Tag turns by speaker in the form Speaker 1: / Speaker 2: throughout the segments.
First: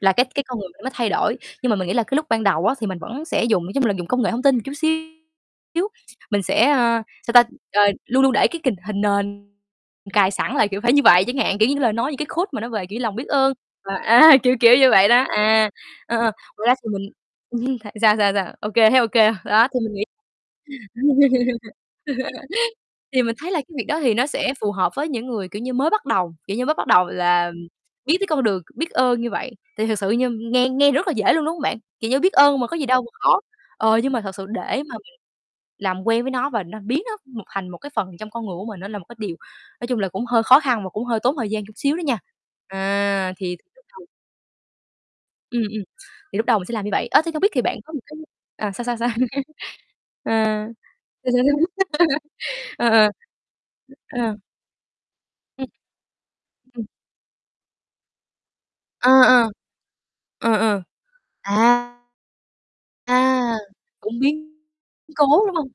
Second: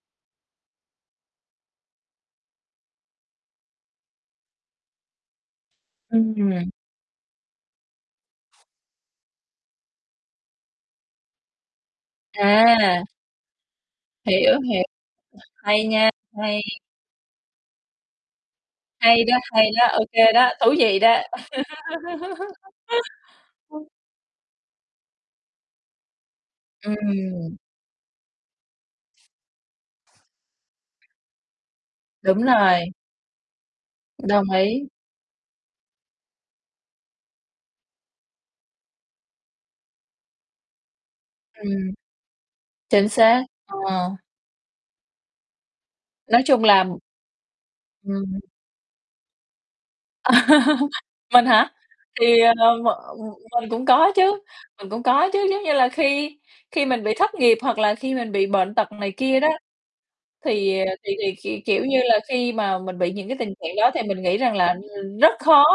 Speaker 1: Là cái cái con người mình nó thay đổi, nhưng mà mình nghĩ là cái lúc ban đầu á, thì mình vẫn sẽ dùng, nói chung là, dùng công nghệ thông tin một chút xíu. Mình
Speaker 2: Ừm
Speaker 1: sẽ,
Speaker 2: [unintelligible]
Speaker 1: ơ, sao ta, ờ, luôn luôn để cái kình hình nền cài sẵn là, kiểu, phải như vậy chẳng hạn. Kiểu, những cái lời nói, những cái quote mà nó về, kiểu
Speaker 2: À.
Speaker 1: như, lòng biết ơn, và, a, kiểu,
Speaker 2: Hiểu,
Speaker 1: kiểu
Speaker 2: hiểu,
Speaker 1: như vậy đó. À,
Speaker 2: hay nha,
Speaker 1: ờ,
Speaker 2: hay.
Speaker 1: ngoài ra thì mình ừm, tại sao, sao, sao, OK, thấy
Speaker 2: Hay
Speaker 1: OK.
Speaker 2: đó, hay
Speaker 1: Đó, thì
Speaker 2: đó,
Speaker 1: mình nghĩ
Speaker 2: ô kê đó, thú vị đó.
Speaker 1: thì mình thấy là cái việc đó thì nó sẽ phù hợp với những người, kiểu như, mới bắt đầu, kiểu như, mới bắt đầu là
Speaker 2: Ừm.
Speaker 1: biết cái con đường, biết ơn như vậy. Thì thật sự như nghe nghe rất là dễ luôn, đúng hông bạn? Kiểu như biết
Speaker 2: Đúng
Speaker 1: ơn mà có
Speaker 2: rồi.
Speaker 1: gì đâu mà khó. Ờ, nhưng mà thật
Speaker 2: Đồng
Speaker 1: sự để
Speaker 2: ý.
Speaker 1: mà mình làm quen với nó và nó biến nó một thành một cái phần trong con người của mình, nó là một cái điều, nói chung là, cũng hơi khó khăn và cũng hơi tốn thời gian
Speaker 2: Ừm.
Speaker 1: chút
Speaker 2: Ừm.
Speaker 1: xíu đó nha.
Speaker 2: Chính
Speaker 1: À,
Speaker 2: xác.
Speaker 1: thì [unintelligible]
Speaker 2: Ờ.
Speaker 1: Ừm, ừm, thì
Speaker 2: Nói
Speaker 1: lúc đầu
Speaker 2: chung
Speaker 1: mình sẽ làm
Speaker 2: là
Speaker 1: như vậy. Ờ, thì không biết thì bạn có một cái
Speaker 2: Ừm.
Speaker 1: à, sao, sao, sao? À.
Speaker 2: Mình hả? Thì, ờ, m
Speaker 1: Ờ, ờ.
Speaker 2: ừm, mình cũng có
Speaker 1: Ờ.
Speaker 2: chứ, mình cũng có chứ, giống
Speaker 1: Ừm.
Speaker 2: như là khi
Speaker 1: Ưm,
Speaker 2: khi
Speaker 1: ừm.
Speaker 2: mình bị thất nghiệp hoặc là khi mình bị bệnh tật
Speaker 1: Ờ,
Speaker 2: này kia
Speaker 1: ờ.
Speaker 2: đó.
Speaker 1: Ờ,
Speaker 2: Thì,
Speaker 1: ờ.
Speaker 2: ờ, thì thì
Speaker 1: À!
Speaker 2: k kiểu như là khi mà mình bị những cái
Speaker 1: À,
Speaker 2: tình trạng đó thì
Speaker 1: cũng
Speaker 2: mình nghĩ rằng
Speaker 1: biến
Speaker 2: là, ừm,
Speaker 1: cố,
Speaker 2: rất
Speaker 1: đúng
Speaker 2: khó,
Speaker 1: hông?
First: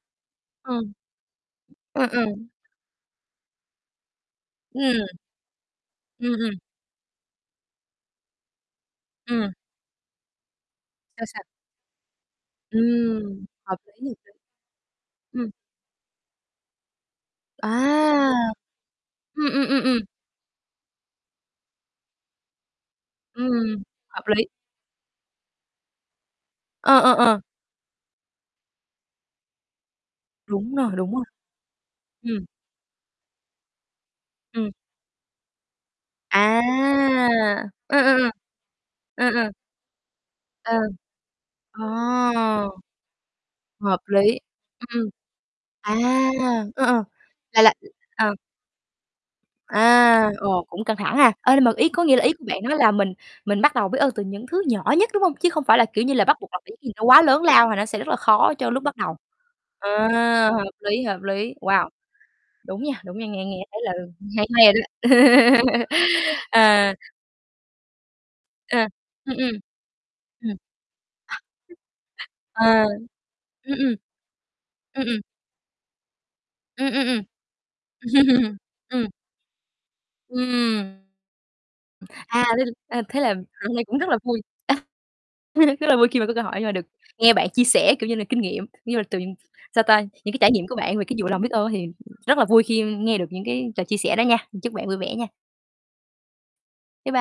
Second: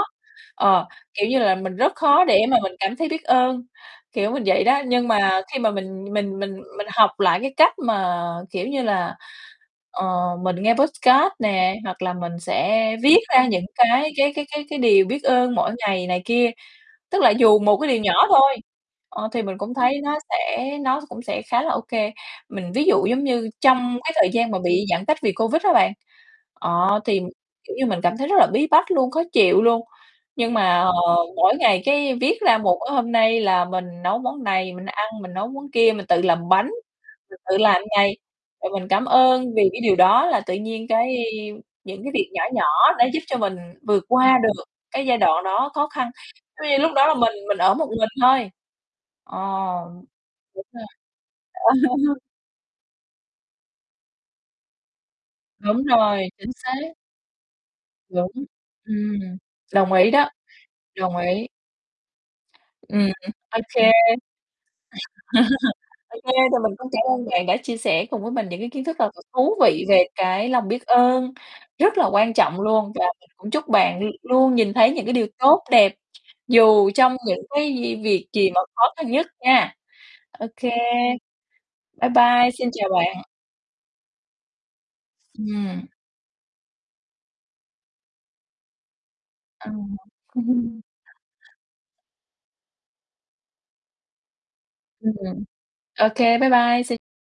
Speaker 1: Ờ.
Speaker 2: ờ, kiểu như là, mình rất
Speaker 1: Ờ, ờ.
Speaker 2: khó để mà mình cảm thấy biết ơn, kiểu mình vậy đó.
Speaker 1: Ừm.
Speaker 2: Nhưng mà khi mà mình
Speaker 1: Ừm,
Speaker 2: mình
Speaker 1: ừm.
Speaker 2: mình mình học lại cái cách mà, kiểu như là,
Speaker 1: Ừm.
Speaker 2: ờ, mình nghe
Speaker 1: Sao,
Speaker 2: podcast
Speaker 1: sao?
Speaker 2: nè, hoặc là mình sẽ viết ra
Speaker 1: Ừm,
Speaker 2: những
Speaker 1: hợp lý,
Speaker 2: cái
Speaker 1: hợp lý.
Speaker 2: cái cái cái cái điều biết
Speaker 1: Ừm.
Speaker 2: ơn mỗi ngày này kia, tức là dù
Speaker 1: À.
Speaker 2: một cái điều nhỏ thôi, ờ, thì
Speaker 1: Ừm,
Speaker 2: mình
Speaker 1: ừm,
Speaker 2: cũng
Speaker 1: ừm, ừm.
Speaker 2: thấy nó sẽ nó cũng sẽ khá là OK. Mình ví dụ giống như
Speaker 1: Ừm,
Speaker 2: trong cái
Speaker 1: hợp
Speaker 2: thời
Speaker 1: lý.
Speaker 2: gian mà bị giãn cách vì Covid á bạn,
Speaker 1: Ờ,
Speaker 2: ờ,
Speaker 1: ờ,
Speaker 2: thì,
Speaker 1: ờ.
Speaker 2: kiểu như, mình cảm thấy rất là bí bách luôn, khó chịu luôn. Nhưng
Speaker 1: Đúng
Speaker 2: mà,
Speaker 1: rồi,
Speaker 2: ờ,
Speaker 1: đúng rồi.
Speaker 2: mỗi ngày cái viết
Speaker 1: Ừm.
Speaker 2: ra một, ơ, hôm nay là mình nấu món
Speaker 1: Ừm.
Speaker 2: này mình ăn, mình nấu món kia, mình tự làm
Speaker 1: À,
Speaker 2: bánh, rồi tự làm
Speaker 1: ờ, ờ,
Speaker 2: này,
Speaker 1: ờ.
Speaker 2: rồi mình cảm
Speaker 1: Ờ,
Speaker 2: ơn
Speaker 1: ờ.
Speaker 2: vì cái điều đó, là tự
Speaker 1: Ờ.
Speaker 2: nhiên cái
Speaker 1: Ờ.
Speaker 2: những cái việc nhỏ nhỏ đã giúp cho mình
Speaker 1: Hợp
Speaker 2: vượt
Speaker 1: lý.
Speaker 2: qua được
Speaker 1: Ừm,
Speaker 2: cái
Speaker 1: ừm,
Speaker 2: giai đoạn đó khó
Speaker 1: à,
Speaker 2: khăn, [unintelligible]
Speaker 1: ờ,
Speaker 2: lúc
Speaker 1: ờ,
Speaker 2: đó là mình mình
Speaker 1: là là
Speaker 2: ở một mình
Speaker 1: ờ.
Speaker 2: thôi. Ờ,
Speaker 1: À, ồ,
Speaker 2: đúng rồi.
Speaker 1: cũng căng thẳng ha. Ờ, nhưng mà ý có nghĩa là ý của bạn nói là mình mình bắt đầu biết ơn từ những thứ nhỏ nhất, đúng hông? Chứ không phải
Speaker 2: Đúng
Speaker 1: là, kiểu như
Speaker 2: rồi,
Speaker 1: là, bắt buộc
Speaker 2: chính
Speaker 1: là phải cái gì
Speaker 2: xác.
Speaker 1: nó quá lớn lao là nó sẽ rất là
Speaker 2: Đúng,
Speaker 1: khó cho lúc bắt
Speaker 2: ừm,
Speaker 1: đầu. Ờ,
Speaker 2: đồng ý đó,
Speaker 1: hợp lý,
Speaker 2: đồng
Speaker 1: hợp
Speaker 2: ý.
Speaker 1: lý. Wow, đúng nha,
Speaker 2: Ừm,
Speaker 1: đúng nha. Nghe nghe
Speaker 2: OK.
Speaker 1: thấy là hay hay rồi đó.
Speaker 2: OK, thì mình cũng
Speaker 1: Ờ.
Speaker 2: cảm ơn bạn đã chia sẻ cùng với mình những cái kiến
Speaker 1: À,
Speaker 2: thức thật là
Speaker 1: ừm, ừm.
Speaker 2: thú vị về cái
Speaker 1: Ừm.
Speaker 2: lòng biết ơn, rất là quan trọng
Speaker 1: À.
Speaker 2: luôn. Và mình cũng chúc
Speaker 1: Ừm, ừm.
Speaker 2: bạn l luôn nhìn thấy
Speaker 1: Ừm,
Speaker 2: những cái
Speaker 1: ừm.
Speaker 2: điều tốt đẹp,
Speaker 1: Ừm,
Speaker 2: dù
Speaker 1: ừm,
Speaker 2: trong
Speaker 1: ừm.
Speaker 2: những cái gì việc gì mà khó
Speaker 1: Ừm.
Speaker 2: khăn nhất nha. OK.
Speaker 1: Ừm.
Speaker 2: Bye
Speaker 1: À,
Speaker 2: bye,
Speaker 1: thế
Speaker 2: xin
Speaker 1: l
Speaker 2: chào
Speaker 1: a,
Speaker 2: bạn.
Speaker 1: thế là à, hôm nay cũng rất là vui.
Speaker 2: Ừm.
Speaker 1: Rất là vui khi mà có cơ hội, nhưng mà được nghe bạn chia sẻ, kiểu như là, kinh nghiệm, như là từ, sao
Speaker 2: Ừm.
Speaker 1: ta, những cái trải nghiệm của bạn về cái vụ lòng biết ơn á thì rất là vui khi nghe được những cái ch chia sẻ đó nha. Chúc bạn vui vẻ nha.
Speaker 2: Ừm. OK, bye bye, xin
Speaker 1: Bái bai.